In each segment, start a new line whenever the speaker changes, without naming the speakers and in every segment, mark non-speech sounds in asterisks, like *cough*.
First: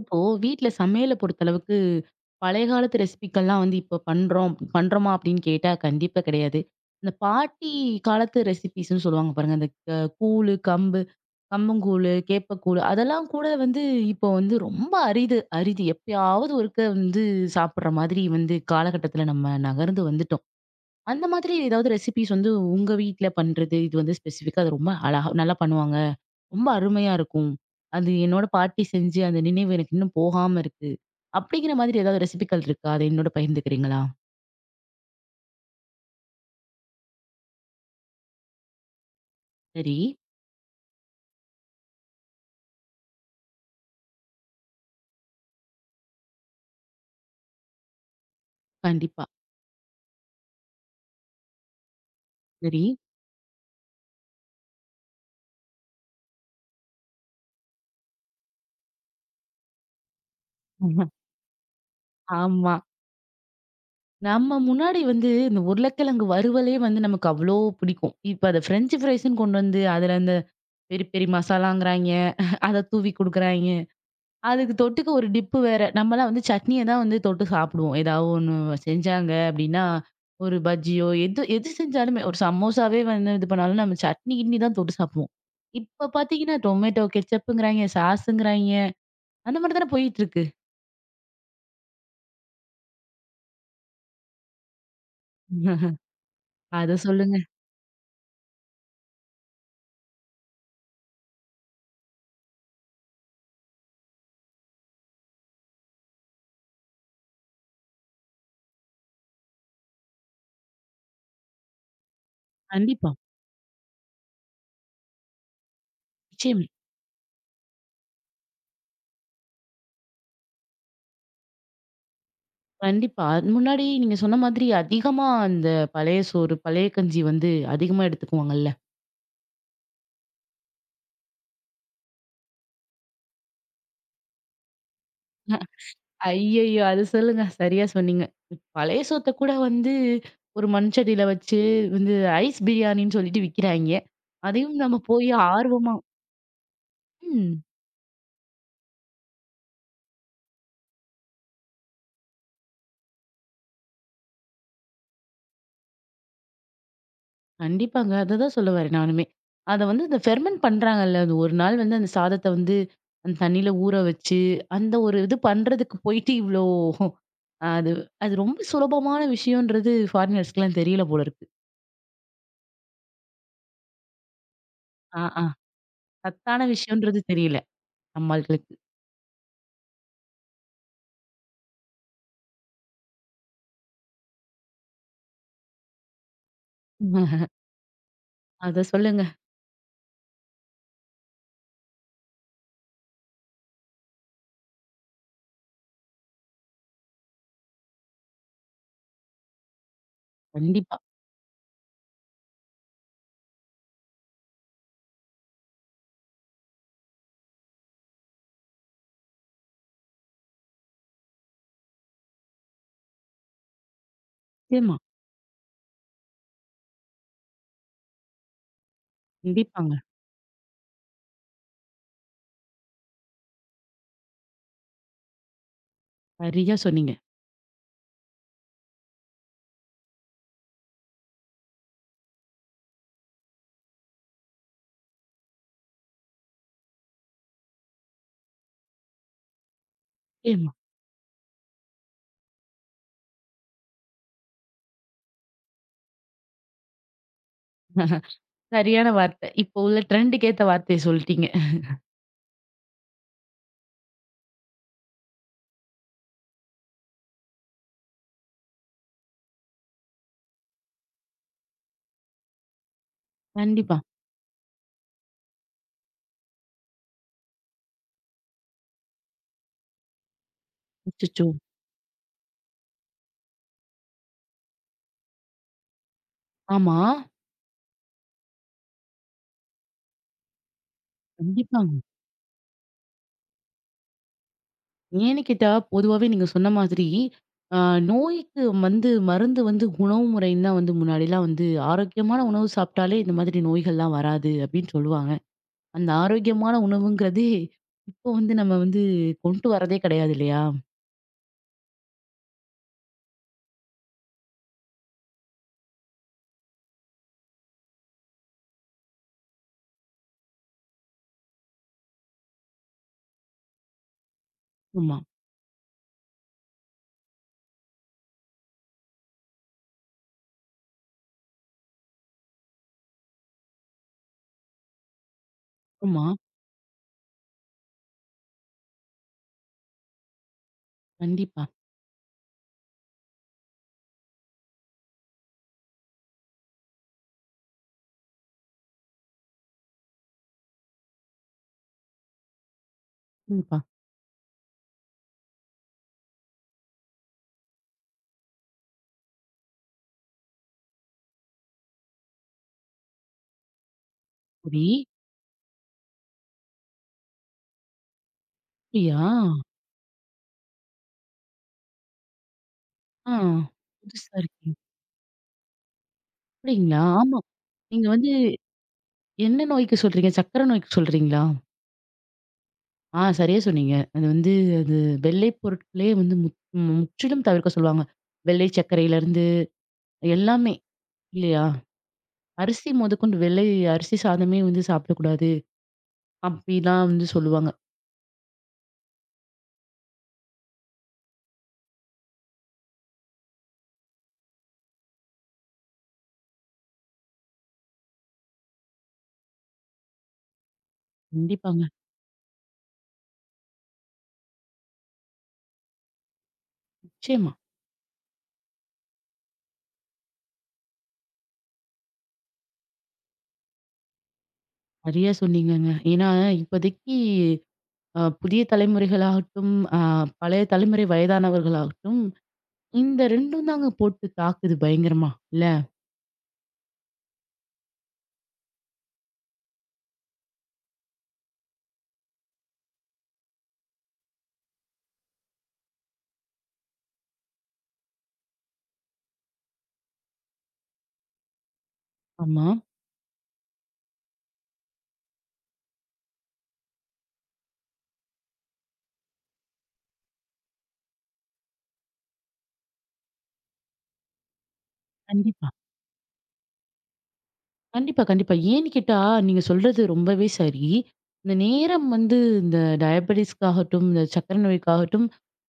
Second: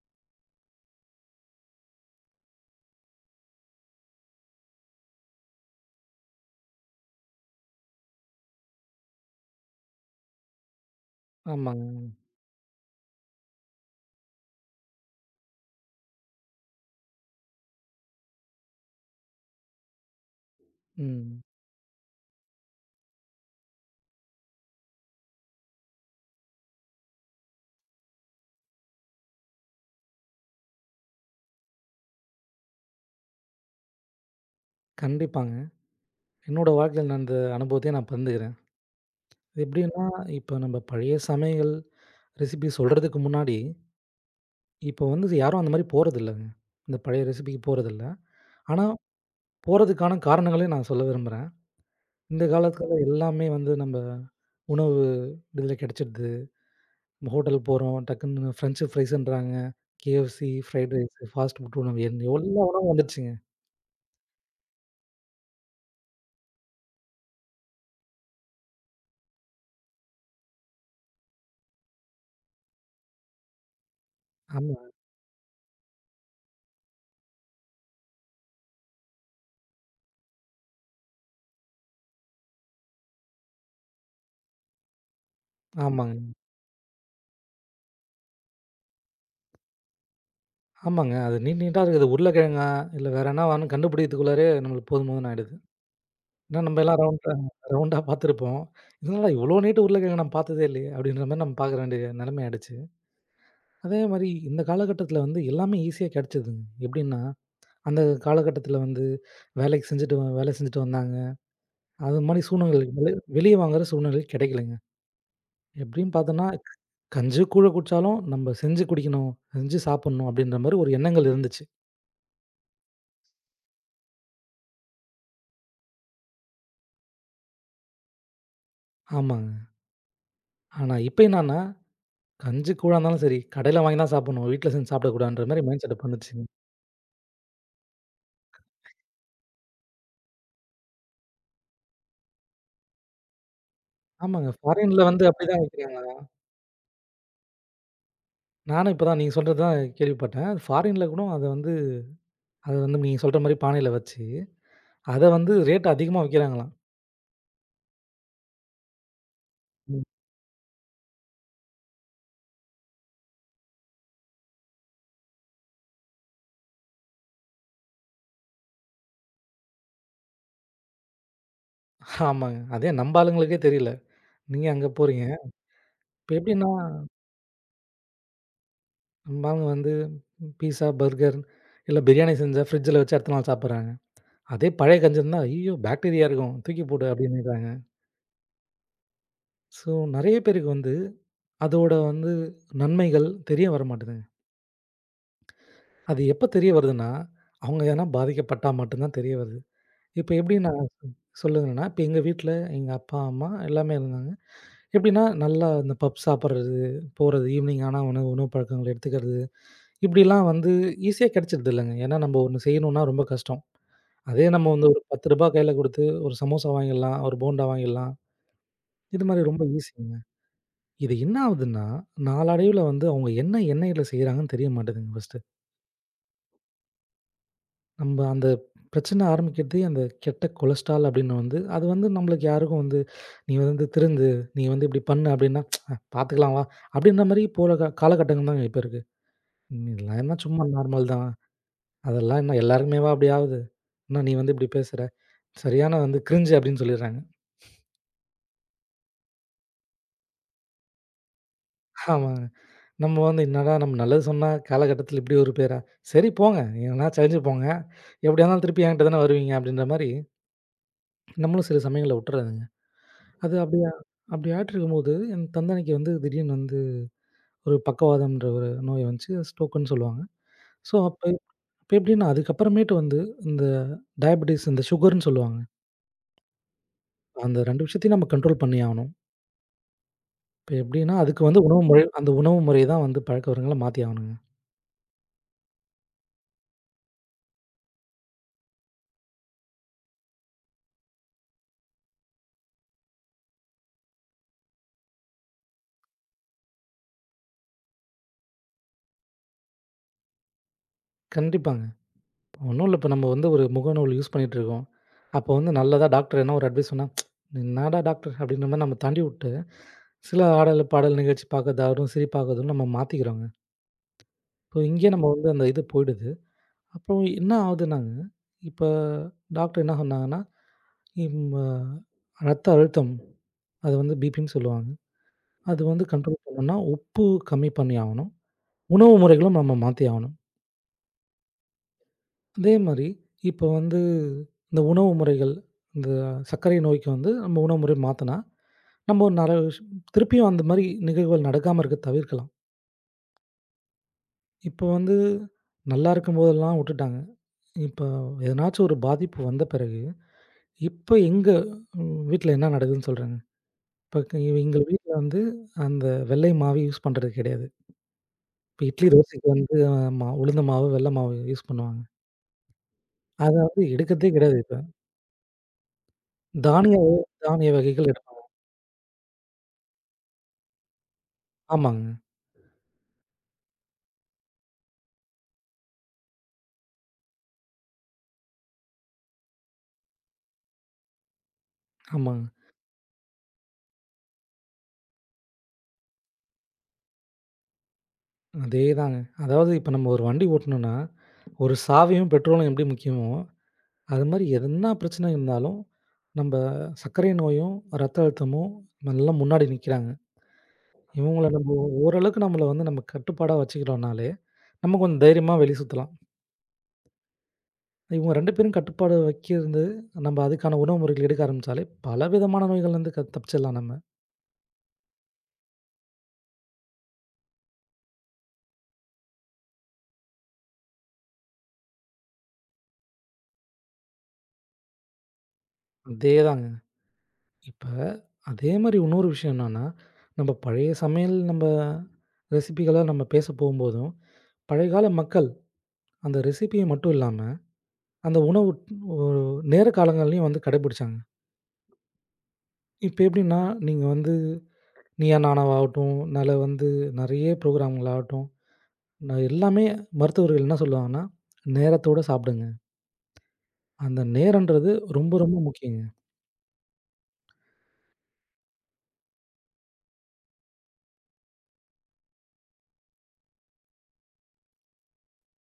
இப்போ வீட்ல சமையல பொறுத்தளவுக்கு, பழைய காலத்து ரெசிபிக்கள்லாம் வந்து இப்ப பண்றோம் பண்றோமா அப்படின்னு கேட்டா கண்டிப்பா கிடையாது. இந்த பாட்டி காலத்து ரெசிபீஸ்ன்னு சொல்லுவாங்க பாருங்க. அந்த கூழு, கம்பு,
ஆமாங்க.
கம்பங்கூழு, கேப்பக்கூழு அதெல்லாம் கூட வந்து இப்போ வந்து ரொம்ப அரிது அரிது. எப்பயாவது ஒருக்க வந்து சாப்பிடுற மாதிரி வந்து காலகட்டத்துல நம்ம நகர்ந்து வந்துட்டோம். அந்த
ம்.
மாதிரி ஏதாவது ரெசிபீஸ் வந்து உங்க வீட்ல பண்றது, இது வந்து ஸ்பெசிஃபிக்கா அது ரொம்ப அழகா நல்லா பண்ணுவாங்க. ரொம்ப அருமையா இருக்கும். அது என்னோட பாட்டி செஞ்ச அந்த நினைவு எனக்கு இன்னும் போகாம இருக்கு. அப்படிங்கிற மாதிரி ஏதாவது ரெசிபிக்கள் இருக்கா? அத என்னோட பகிர்ந்துக்கிறீங்களா?
கண்டிப்பாங்க. என்னோட வாழ்க்கையில நடந்த அனுபவத்தையே நான் பகிர்ந்துக்கிறேன். இது
சரி.
எப்படின்னா, இப்ப நம்ம பழைய சமையல் ரெசிபி சொல்றதுக்கு முன்னாடி, இப்போ வந்து யாரும் அந்த மாரி போறதில்லங்க. இந்த பழைய ரெசிபிக்கு போறதில்ல. ஆனா,
கண்டிப்பா.
போறதுக்கான காரணங்களையும் நான் சொல்ல விரும்புறேன். இந்த
சரி.
காலத்துல எல்லாமே வந்து நம்ம உணவு இதில கிடைச்சிடுது. நம்ம ஹோட்டல் போறோம், டக்குன்னு ஃப்ரெஞ்ச் ஃப்ரைஸ்ன்றாங்க, KFC, fried
*laughs*
rice, fast food உணவு என் எவ்வளோ
ஆமா.
உணவு வந்துடுச்சுங்க.
நம்ம முன்னாடி வந்து இந்த உருளைக்கிழங்கு வறுவலே வந்து நமக்கு அவ்ளோ பிடிக்கும். இப்ப அத பிரெஞ்ச் ஃப்ரைஸ்ன்னு கொண்டு வந்து, அதுல அந்த பெரி பெரி மசாலாங்கிறாய்ங்க. அத தூவி குடுக்குறாய்ங்க. அதுக்கு
ஆமா,
தொட்டுக்க ஒரு டிப்பு வேற. நம்மலாம் வந்து சட்னிய தான் வந்து தொட்டு சாப்பிடுவோம். ஏதாவது ஒண்ணு செஞ்சாங்க அப்டின்னா, ஒரு பஜ்ஜியோ எது எது செஞ்சாலுமே ஒரு சமோசாவே வந்து இது பண்ணாலும் நம்ம சட்னி, கிட்னி தான் தொட்டு சாப்பிடுவோம். இப்ப
ஆமாங்க.
பார்த்தீங்கன்னா, டொமேட்டோ கெட்சப்புங்கிறாய்ங்க, சாஸுங்கிறாய்ங்க. அந்த மாரி தானே போயிட்டுருக்கு.
ஆமாங்க. அது நீட் நீட்டா இருக்குது. உருளைக்கிழங்கா, இல்ல வேற என்னவான்னு கண்டுபிடிக்கிறதுக்குள்ளாரயே நம்மளுக்கு போதும் போதும்ன்னு ஆயிடுது. ஏன்னா நம்ம
அத
எல்லாம் ரவுண்டா
சொல்லுங்க.
ரவுண்டா பார்த்துருப்போம். "என்னடா இவ்ளோ நீட்ட உருளைக்கிழங்கு நான் பார்த்ததே இல்லையே!" அப்படின்ற மாரி நம்ம பார்க்க வேண்டிய நெலைமை ஆயிடுச்சு. அதே மாரி இந்த காலகட்டத்தில வந்து எல்லாமே ஈஸியா கெடைச்சதுங்க. எப்படின்னா, அந்த காலகட்டத்தில வந்து வேலைக்கு செஞ்சுட்டு வேலை செஞ்சுட்டு வந்தாங்க. அது மாரி சூழ்நிலைகளுக்கு
கண்டிப்பா.
வெளிய வாங்குற சூழ்நிலை கெடைக்கலங்க. எப்படின்னு பார்த்தோன்னா,
நிச்சயமா.
கஞ்சி கூழ குடிச்சாலும் நம்ம செஞ்சு குடிக்கணும், செஞ்சு சாப்பிடணும் அப்படின்ற மாரி ஒரு எண்ணங்கள் இருந்துச்சு.
கண்டிப்பா. அது முன்னாடி நீங்க சொன்ன மாதிரி அதிகமா அந்த பழைய சோறு, பழைய கஞ்சி வந்து அதிகமா எடுத்துக்குவாங்கல்ல.
ஆமாங்க. ஆனா இப்ப என்னான்னா கஞ்சி கூழா இருந்தாலும் சரி, கடையில வாங்கி தான் சாப்பிடணும். வீட்ல செஞ்சு சாப்பிடக்கூடாதுன்ற மாரி மைண்ட் செட்டப் வந்துருச்சுங்க.
ஐயய்யோ! அது சொல்லுங்க. சரியா சொன்னீங்க. பழைய சோத்த கூட வந்து ஒரு மண்சட்டியில வச்சு வந்து ஐஸ் பிரியாணின்னு சொல்லிட்டு விக்கிறாய்ங்க.
ஆமாங்க.
அதையும் நம்ம
ஃபாரின்ல வந்து
போய்
அப்படிதான்
ஆர்வமா
வைக்கிறாங்க.
ம்.
நானும் இப்ப தான் நீங்க சொல்றது தான் கேள்விப்பட்டேன். ஃபாரின்ல கூட அத வந்து அத வந்து நீங்க சொல்ற மாரி பானையில வச்சு, அத வந்து ரேட் அதிகமா விக்கிறாங்களாம்.
கண்டிப்பாங்க. அததான் சொல்ல வரேன் நானுமே. அத
ம்.
வந்து இந்த ஃபெர்மென்ட் பண்றாங்கல்ல. அது ஒரு நாள் வந்து அந்த சாதத்த வந்து அந்த தண்ணீல ஊற வச்சு, அந்த ஒரு இது பண்றதுக்கு போயிட்டு இவ்ளோ அது அது ரொம்ப சுலபமான விஷயம்ன்றது ஃபாரினர்ஸ்க்குலாம் தெரியல போல இருக்கு.
ஆமாங்க. அதே நம்ப ஆளுங்களுக்கே தெரியல. நீங்க அங்க
ஆ,
போறீங்க.
ஆ.
இப்ப
சத்தான
எப்படின்னா,
விஷயம்ன்றது தெரியல நம்மாட்களுக்கு.
நம்ப ஆளுங்க வந்து பீஸா, பர்கர் இல்ல பிரியாணி செஞ்சா ஃப்ரிட்ஜ்ல வச்சு அடுத்த நாள் சாப்பிடுறாங்க. அதே பழைய கஞ்சி இருந்தா, "ஐயய்யோ! பாக்டீரியா இருக்கும். தூக்கி போடு" அப்படின்னுறாங்க.
அத சொல்லுங்க.
ஸோ நெறைய பேருக்கு வந்து அதோட வந்து நன்மைகள் தெரிய வரமாட்டேதுங்க. அது எப்ப தெரிய வருதுன்னா, அவங்க எதனா பாதிக்கப்பட்டா மட்டும் தான் தெரிய வருது. இப்ப எப்படின்னா
கண்டிப்பா.
சொல்லுங்கன்னா, இப்ப எங்க வீட்ல எங்க அப்பா, அம்மா எல்லாமே இருந்தாங்க. எப்படின்னா நல்லா இந்த பப் சாப்பிடுறது, போறது, ஈவினிங் ஆனா உணவு உணவு பழக்கங்கள் எடுத்துக்கிறது, இப்படிலாம் வந்து ஈஸியா கிடைச்சிடுது இல்லைங்க. ஏன்னா நம்ம ஒண்ணு செய்யணும்னா ரொம்ப கஷ்டம். அதே நம்ம வந்து
நிச்சயமா.
ஒரு ரூ. 10 கையில குடுத்து ஒரு சமோசா வாங்கிடலாம், ஒரு போண்டா வாங்கிடலாம். இது மாதிரி ரொம்ப
கண்டிப்பாங்க.
ஈஸிங்க. இது என்ன ஆகுதுன்னா, நாளடைவுல வந்து அவங்க என்ன எண்ணெயில செய்றாங்கன்னு தெரிய மாட்டேதுங்க ஃபர்ஸ்ட்.
சரியா சொன்னீங்க.
நம்ப அந்த பிரச்சனை ஆரம்பிக்கிறதே அந்த கெட்ட கொலஸ்ட்ரால் அப்படின்னு வந்து அது வந்து நம்மளுக்கு யாருக்கும் வந்து, "நீ வந்து திருந்து, நீ வந்து இப்படி பண்ணு" அப்படின்னா, "அ பார்த்துக்கலாம் வா" அப்படின்ற மாரி போற காலகட்டங்கள் தாங்க இப்ப இருக்கு. ம் இதெல்லாம் என்ன சும்மா
நிச்சயமா.
நார்மல் தான். அதெல்லாம் என்ன எல்லாருக்குமேவா அப்படி ஆவுது? என்ன நீ வந்து இப்படி பேசுற? சரியான வந்து கிரிஞ்சு அப்படின்னு சொல்லிடுறாங்க.
சரியான வார்த்தை. இப்போ உள்ள ட்ரெண்டுக்கு ஏத்த வார்த்தைய சொல்ட்டீங்க.
ஆமாங்க. நம்ம வந்து என்னடா நம்ம நல்லது சொன்னா காலகட்டத்தில இப்படி ஒரு பேரா? சரி போங்க, எங்கனா சரிஞ்சு போங்க. எப்படியா இருந்தாலும் திருப்பி என்கிட்ட தானே வருவீங்க அப்படின்ற மாரி நம்மளும் சில சமயங்கள்ல விட்டுறது. அது அப்படியா
கண்டிப்பா.
அப்படி ஆயிட்டிருக்கும்போது, என் தந்தனைக்கு வந்து திடீர்னு வந்து ஒரு பக்கவாதம்ன்ற ஒரு நோய் வந்துச்சு. ஸ்ட்ரோக்குன்னு சொல்லுவாங்க. ஸோ, அப்ப
அச்சச்சோ!
இப்ப எப்படின்னா, அதுக்கப்புறமேட்டு வந்து இந்த டயபீட்டிஸ் இந்த சுகர்ன்னு சொல்லுவாங்க.
ஆமா.
அந்த 2 விஷயத்தையும் நம்ம கண்ட்ரோல் பண்ணி ஆவணும். இப்ப எப்படின்னா, அதுக்கு வந்து உணவு
கண்டிப்பாங்க.
முறை அந்த உணவு முறை தான் வந்து பழக்கவழக்கங்கள மாத்தி ஆவணுங்க.
ஏன்னு கேட்டா, பொதுவாவே நீங்க சொன்ன மாதிரி, அ நோய்க்கு வந்து மருந்து வந்து உணவு முறைன்னு தான் வந்து முன்னாடிலாம் வந்து ஆரோக்கியமான உணவு சாப்பிட்டாலே இந்த மாதிரி நோய்கள்லாம் வராது அப்டின்னு சொல்லுவாங்க. அந்த ஆரோக்கியமான உணவுங்கிறதே, இப்போ வந்து நம்ம வந்து கொண்டு வரதே கிடையாது இல்லையா?
கண்டிப்பாங்க. ஒண்ணும் இல்ல. இப்ப நம்ம வந்து ஒரு முகநூல் யூஸ் பண்ணிட்டுருக்கோம். அப்ப வந்து நல்லதா டாக்டர் என்ன ஒரு அட்வைஸ் சொன்னா, "என்னாடா டாக்டர்" அப்படின்ற மாரி நம்ம தாண்டி வுட்டு, சில ஆடல், பாடல் நிகழ்ச்சி பார்க்கறதாகட்டும், சிரிப்பாகட்டும் நம்ம மாத்திக்கிறோங்க. இப்போ இங்கேயே
ஆமா,
நம்ம வந்து அந்த இது போயிடுது. அப்புறம் என்ன ஆகுதுன்னாங்க, இப்போ டாக்டர் என்ன சொன்னாங்கன்னா, இம் அ ரத்த அழுத்தம் அது வந்து பிபின்னு சொல்லுவாங்க. அது வந்து
ஆமா.
கண்ட்ரோல் பண்ணணும்னா உப்பு கம்மி பண்ணி ஆவணும். உணவு முறைகளும் நம்ம மாத்தி ஆவணும்.
கண்டிப்பா,
அதே மாரி இப்போ வந்து இந்த உணவு முறைகள், இந்த சர்க்கரை நோய்க்கு வந்து நம்ம உணவு முறை மாத்துனா, நம்ம ஒரு நெறைய விஷயம் திருப்பியும் அந்த மாரி நிகழ்வுகள் நடக்காம இருக்க தவிர்க்கலாம்.
கண்டிப்பா.
இப்போ வந்து நல்லா இருக்கும்போதெல்லாம் உட்டுட்டாங்க. இப்போ எதனாச்சும் ஒரு பாதிப்பு வந்த பிறகு இப்ப எங்க வீட்ல என்ன நடக்குதுன்னு சொல்றேங்க. இப்ப எங்க
சரி.
வீட்ல வந்து அந்த வெள்ளை மாவு யூஸ் பண்றது கிடையாது. இப்ப இட்லி,
அப்டியா?
தோசைக்கு வந்து உளுந்த மாவு, வெள்ள மாவு யூஸ் பண்ணுவாங்க.
ஆ.
அத வந்து எடுக்கிறதே
புதுசா
கிடையாது
இருக்கே!
இப்ப. தானிய
அப்படிங்களா?
வ
ஆமா.
தானிய
நீங்க
வகைகள்
வந்து
எடுப்பாங்க.
என்ன நோய்க்கு சொல்றீங்க? சர்க்கரை நோய்க்கு சொல்றீங்களா?
ஆமாங்க,
ஆ சரியா சொன்னீங்க. அது வந்து அது வெள்ளை பொருட்களே வந்து முற்றிலும் தவிர்க்க சொல்லுவாங்க. வெள்ளை சர்க்கரையிலருந்து எல்லாமே இல்லையா?
ஆமாங்க.
அரிசி முதற்கொண்டு வெள்ளை அரிசி சாதமே வந்து சாப்பிடக்கூடாது. அப்படிலாம் வந்து சொல்லுவாங்க.
அதேதாங்க. அதாவது இப்ப நம்ம ஒரு வண்டி ஓட்டணும்னா, ஒரு சாவியும், பெட்ரோலும் எப்படி முக்கியமோ, அது மாரி என்ன பிரச்சனை இருந்தாலும், நம்ப சர்க்கரை நோயும், ரத்த அழுத்தமும் நல்லா முன்னாடி நிக்கிறாங்க. இவங்கள நம்ம
கண்டிப்பாங்க.
ஓரளவுக்கு நம்மள வந்து நம்ம கட்டுப்பாடா வச்சுக்கிட்டோம்னாலே நம்ம கொஞ்சம் தைரியமா வெளிய சுத்தலாம்.
நிச்சயமா.
இவங்க 2 பேரும் கட்டுப்பாடு வைக்கிறது, நம்ம அதுக்கான உணவு முறைகள் எடுக்க ஆரம்பிச்சாலே, பல விதமான நோய்கள்லருந்து க தப்பிச்சிடலாம் நம்ம.
சரியா சொன்னீங்கங்க. ஏன்னா இப்போதைக்கு புதிய தலைமுறைகளாகட்டும், பழைய தலைமுறை வயதானவர்களாகட்டும், இந்த 2ம் தாங்க போட்டு தாக்குது பயங்கரமா. இல்ல?
அதேதாங்க. இப்ப அதே மாரி இன்னொரு விஷயம் என்னன்னா, நம்ம பழைய சமையல் நம்ம ரெசிபிகள நம்ம பேச போம்போதும், பழைய கால மக்கள் அந்த ரெசிபிய மட்டும் இல்லாம, அந்த உணவு ஒ நேர காலங்கள்லயும் வந்து கடைபிடிச்சாங்க.
ஆமா.
இப்ப எப்டின்னா, நீங்க வந்து நீயா நானாவாகட்டும், நல்ல வந்து நெறைய ப்ரோகிராம்களாகட்டும், எல்லாமே மருத்துவர்கள் என்ன சொல்லுவாங்கன்னா, நேரத்தோட சாப்பிடுங்க. அந்த நேரம்ன்றது ரொம்ப, ரொம்ப
கண்டிப்பா.
முக்கியங்க.
கண்டிப்பா, கண்டிப்பா. ஏன்னு கேட்டா, நீங்க சொல்றது ரொம்பவே சரி. இந்த நேரம் வந்து இந்த டயபெடிஸ்க்காகட்டும், இந்த சர்க்கரை நோய்க்காகட்டும்,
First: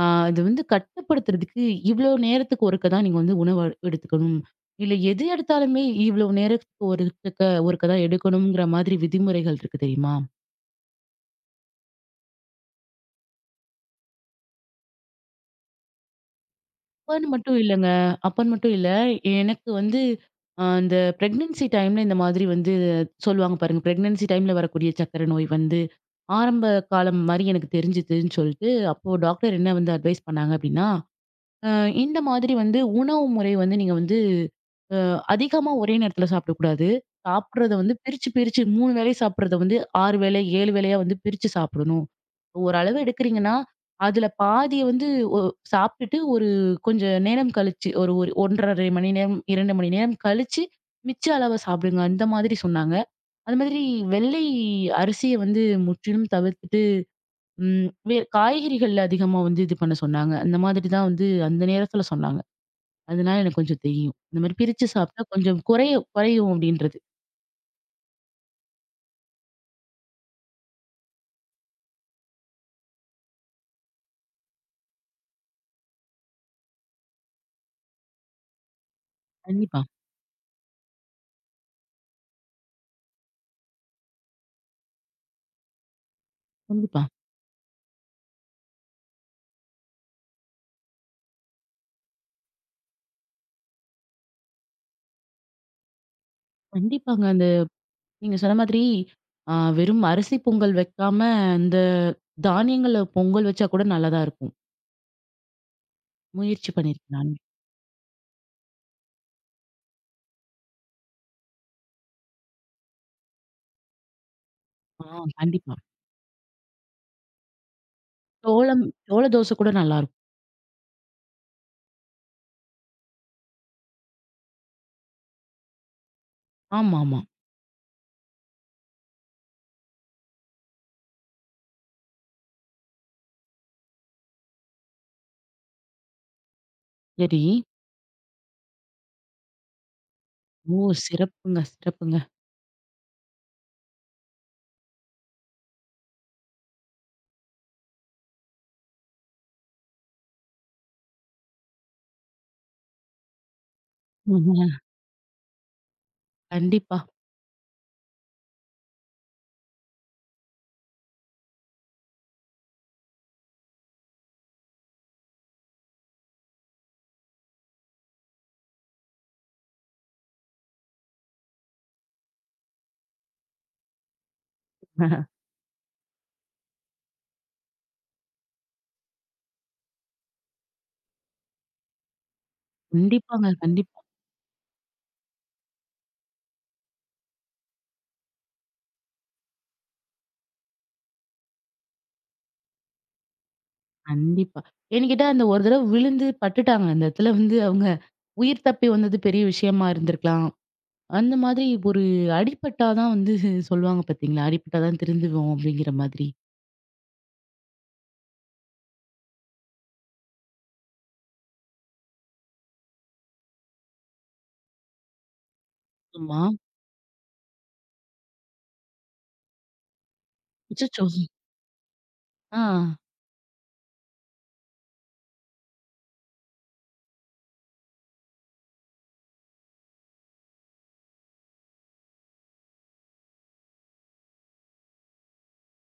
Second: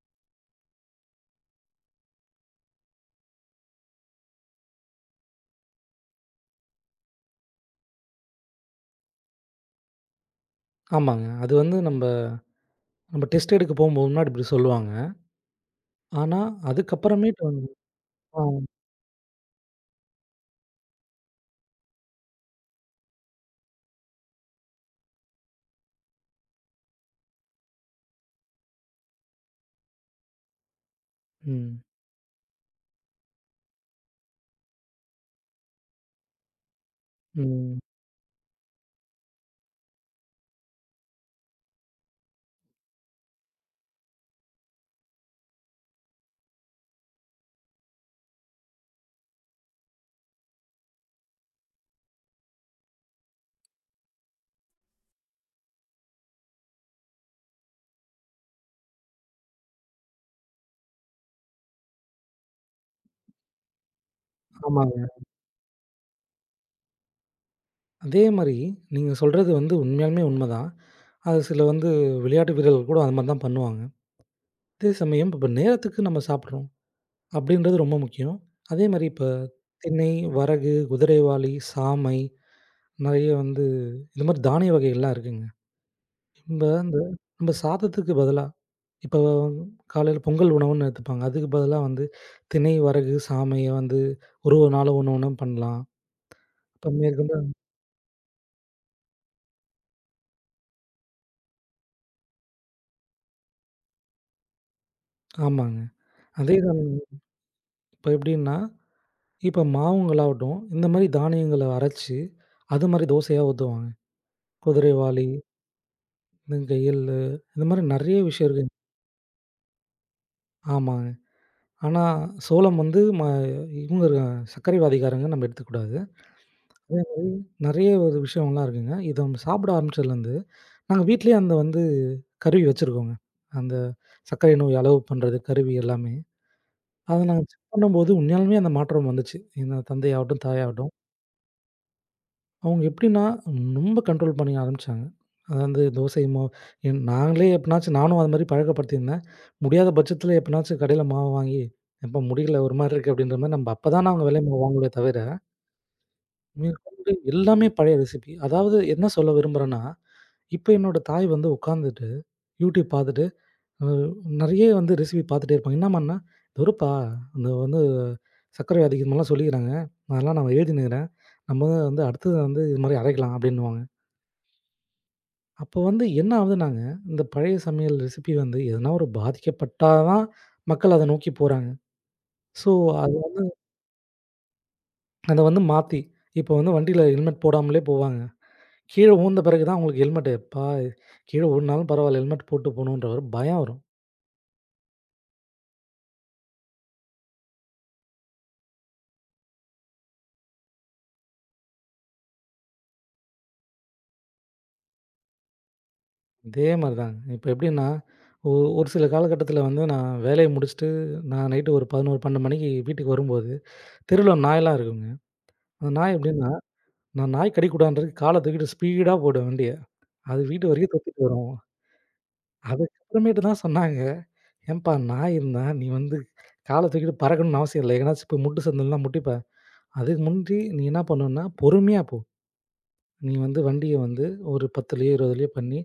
ஆ இது வந்து கட்டுப்படுத்துறதுக்கு இவ்ளோ நேரத்துக்கு ஒருக்க தான் நீங்க வந்து உணவு எடுத்துக்கணும். இல்ல எது எடுத்தாலுமே இவ்ளோ நேரத்துக்கு ஒருத்துக்க ஒருக்க தான் எடுக்கணுங்கிற மாதிரி விதிமுறைகள் இருக்கு தெரியுமா?
ஆமாங்க. அது வந்து நம்ப நம்ப டெஸ்ட் எடுக்க போம்போது முன்னாடி இப்படி சொல்லுவாங்க. ஆனா,
அப்பான்னு
அதுக்கப்புறமேட்டு
மட்டும்
வந்து
இல்லங்க.
ஆ.
அப்பான்னு மட்டும் இல்ல. எனக்கு வந்து இந்த பிரெக்னன்சி டைம்ல இந்த மாதிரி வந்து சொல்லுவாங்க பாருங்க. பிரெக்னன்சி டைம்ல வரக்கூடிய சர்க்கரை நோய் வந்து ஆரம்ப காலம் மாரி எனக்கு தெரிஞ்சுதுன்னு சொல்லிட்டு, அப்போ டாக்டர் என்ன வந்து அட்வைஸ் பண்ணாங்க அப்டின்னா, அ
ம்.
இந்த மாதிரி வந்து உணவு முறை வந்து நீங்க வந்து அ அதிகமா ஒரே நேரத்துல சாப்பிடக்கூடாது. சாப்பிடுறத
ம்.
வந்து பிரிச்சு, பிரிச்சு 3 வேளை சாப்பிடுறத வந்து 6 வேளை, 7 வேளையா வந்து பிரிச்சு சாப்பிடணும். ஓரளவு எடுக்கிறீங்கன்னா, அதுல பாதிய வந்து ஒ சாப்பிட்டுட்டு ஒரு கொஞ்சம் நேரம் கழிச்சு, ஒரு ஒரு 1 1/2 மணி நேரம், 2 மணி நேரம் கழிச்சு, மிச்ச அளவ சாப்பிடுங்க. அந்த மாதிரி சொன்னாங்க. அது மாதிரி வெள்ளை அரிசிய வந்து முற்றிலும் தவிர்த்துட்டு ம். காய்கறிகள்ல அதிகமா வந்து இது பண்ண சொன்னாங்க. அந்த மாதிரி தான் வந்து அந்த நேரத்துல சொன்னாங்க. அதனால எனக்கு கொஞ்சம் தெரியும். இந்த மாரி பிரிச்சு
ஆமாங்க.
சாப்பிட்டா கொஞ்சம் குறையும் குறையும் அப்படின்றது.
அதே மாரி நீங்க சொல்றது வந்து உண்மையாலுமே உண்மதான். அது சில வந்து விளையாட்டு வீரர்கள் கூட அது மாரி தான் பண்ணுவாங்க. அதே சமயம் இப்ப நேரத்துக்கு நம்ம சாப்பிடுறோம் அப்படின்றது ரொம்ப முக்கியம். அதே மாரி இப்ப
கண்டிப்பா,
திணை, வரகு, குதிரைவாலி, சாமை, நெறைய வந்து இந்த மாரி தானிய வகைகள்லாம் இருக்குங்க. நம்ப அந்த
கண்டிப்பா,
நம்ப சாதத்துக்கு பதிலா இப்போ காலையில பொங்கல் உணவுன்னு எடுத்துப்பாங்க. அதுக்கு பதிலா வந்து திணை, வரகு, சாமைய வந்து ஒரு ஒரு நாளும் ஒண்ணு ஒண்ணு பண்ணலாம். இப்ப
கண்டிப்பாங்க.
மேற்கொண்டு
அந்த நீங்க சொன்ன மாதிரி வெறும் அரிசி பொங்கல் வைக்காம, இந்த தானியங்கள்ல பொங்கல் வச்சா கூட நல்லா தான் இருக்கும்.
ஆமாங்க. அதே
முயற்சி
தான்
பண்ணியிருக்கேன் நானு.
இப்ப எப்படின்னா, இப்ப மாவுங்களாகட்டும், இந்த மாரி தானியங்கள அரைச்சு, அது மாரி தோசையா ஊத்துவாங்க.
ஆ
குதிரைவாலி,
கண்டிப்பா.
இந்த எள்ளு இந்த மாரி நெறைய விஷயம் இருக்கு.
சோளம் சோள தோசை கூட நல்லாருக்கும்.
ஆமாங்க. ஆனா சோளம் வந்து இவங்க இருக்காங்க சர்க்கரைவாதிகாரங்க நம்ம எடுத்துக்கக்கூடாது.
ஆமாமா.
நெறைய ஒரு விஷயம்லாம் இருக்குங்க. இத நம்ம சாப்பிட ஆரம்பிச்சதுலேருந்து நாங்க வீட்லயே அந்த வந்து கருவி வச்சிருக்கோங்க. அந்த சர்க்கரை நோய் அளவு பண்றது கருவி எல்லாமே. அத
சரி.
நாங்க செக் பண்ணும்போது உண்மையாலுமே அந்த மாற்றம் வந்துச்சு. எங்க தந்தையாகட்டும்,
ஓ!
தாயாகட்டும்
சிறப்புங்க, சிறப்புங்க.
அவங்க எப்படின்னா ரொம்ப கண்ட்ரோல் பண்ணி ஆரம்பிச்சாங்க. அதாவது தோசை மாவு என் நாங்களே எப்பனாச்சும் நானும் அது மாரி பழக்கப்படுத்தியிருந்தேன். முடியாத பட்சத்தில எப்பனாச்சும் கடையில மாவு வாங்கி, "எப்பா முடியல ஒரு மாரி இருக்கு" அப்படின்ற மாரி நம்ம அப்ப தான் நாங்க வெள்ளை மாவு
ஆமா.
வாங்குவோமே தவிர,
கண்டிப்பா.
மேற்கொண்டு எல்லாமே பழைய ரெசிபி. அதாவது என்ன சொல்ல விரும்புறேன்னா, இப்ப என்னோட தாய் வந்து உட்காந்துட்டு, YouTube பார்த்துட்டு அ நெறைய வந்து ரெசிபி பார்த்துட்டே இருப்பாங்க. என்னாம்மான்னா, "இது வரும்ப்பா, இந்த வந்து சர்க்கரை வியாதிக்கு இது மாரிலாம் சொல்லிக்கிறாங்க. அதெல்லாம் நான் எழுதினுக்கிறேன். நம்ம வந்து அடுத்தது வந்து இது மாரி அரைக்கலாம்" அப்படின்னுவாங்க. அப்போ வந்து என்ன ஆகுதுன்னாங்க, இந்த பழைய சமையல் ரெசிபி வந்து எதனா ஒரு பாதிக்கப்பட்டா தான் மக்கள் அத நோக்கி போறாங்க. ஸோ, அது
கண்டிப்பாங்க, கண்டிப்பா.
அத வந்து மாத்தி, இப்போ வந்து வண்டியில ஹெல்மெட் போடாமலே போவாங்க. கீழ ஊழ்ந்த பிறகு தான் அவங்களுக்கு ஹெல்மெட், "எப்பா! கீழ விழுந்தாலும் பரவால்ல, ஹெல்மெட் போட்டு போகணுன்ற" ஒரு பயம் வரும்.
கண்டிப்பா. ஏன்னு கேட்டா, அந்த ஒரு தடவ விழுந்து பட்டுட்டாங்க. அந்த இடத்துல வந்து அவங்க உயிர் தப்பி வந்தது பெரிய விஷயமா இருந்திருக்கலாம். அந்த மாதிரி ஒரு அடிபட்டா தான் வந்து சொல்லுவாங்க பார்த்தீங்களா? அடிபட்டா தான் திருந்துவோம் அப்படிங்கிற மாதிரி.
இதே மாரி தாங்க. இப்ப எப்படின்னா, ஒ ஒரு சில காலகட்டத்தில வந்து நான் வேலைய முடிச்சுட்டு, நான் நைட்டு ஒரு 11, 12 மணிக்கு வீட்டுக்கு வரும்போது, தெருவுல நாயெல்லாம் இருக்குங்க. அந்த நாய்
ஆமா.
எப்படின்னா, நான் நாய் கடிக்கூடாதுன்றதுக்கு கால தூக்கிட்டு ஸ்பீடா போயிடும் வண்டிய. அது வீட்டு வரைக்கும்
அச்சச்சோ!
தொத்திட்டு வரும்.
ஆ.
அதுக்கப்புறமேட்டு தான் சொன்னாங்க, "ஏன்பா நாய் இருந்தா நீ வந்து கால தூக்கிட்டு பறக்கணும்னு அவசியம் இல்ல. எங்கனாச்சும் போய் முட்டு சந்துலலாம் முட்டிப்ப. அதுக்கு முந்தி நீ என்ன பண்ணணும்னா, பொறுமையா போ. நீ வந்து வண்டிய வந்து ஒரு 10லயோ, 20லயோ பண்ணி,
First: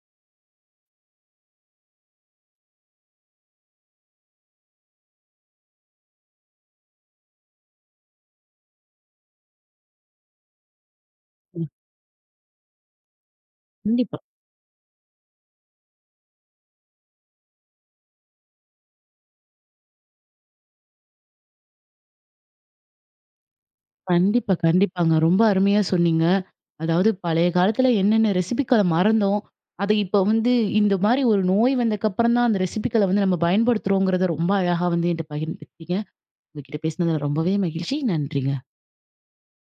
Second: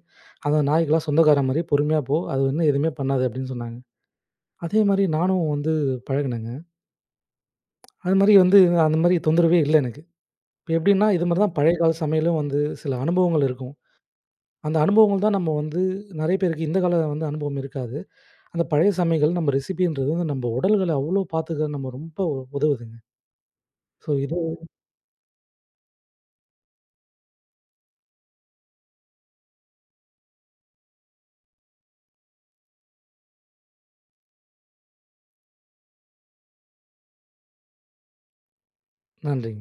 அந்த நாய்க்கெல்லாம் சொந்தக்காரன் மாரி பொறுமையா போ. அது வந்து எதுவுமே பண்ணாது." அப்படின்னு சொன்னாங்க. அதே மாரி நானும் வந்து பழகுனேங்க. அது மாரி வந்து அந்த மாரி தொந்தரவே இல்ல எனக்கு. இப்ப எப்படின்னா, இது மாரி தான் பழைய கால சமையலும் வந்து சில அனுபவங்கள் இருக்கும்.
கண்டிப்பா,
அந்த அனுபவங்கள் தான் நம்ம வந்து நெறைய பேருக்கு இந்த கால வந்து அனுபவம் இருக்காது. அந்த பழைய சமையல் நம்ம ரெசிபின்றது வந்து நம்ம உடல்கள அவ்வளோ பாத்துக்க நம்ம ரொம்ப உதவுதுங்க. ஸோ இது
கண்டிப்பா, கண்டிப்பாங்க. ரொம்ப அருமையா சொன்னீங்க. அதாவது பழைய காலத்துல என்னென்ன ரெசிபிக்கள மறந்தோம். அத இப்ப வந்து இந்த மாரி ஒரு நோய் வந்ததுக்கப்புறம் தான் அந்த ரெசிபிக்கள வந்து நம்ம பயன்படுத்துறோங்கிறத ரொம்ப அழகா வந்து என்ட்ட பகிர்ந்துக்கிட்டீங்க. உங்ககிட்ட பேசினதுல ரொம்பவே மகிழ்ச்சி. நன்றிங்க.
நன்றிங்க.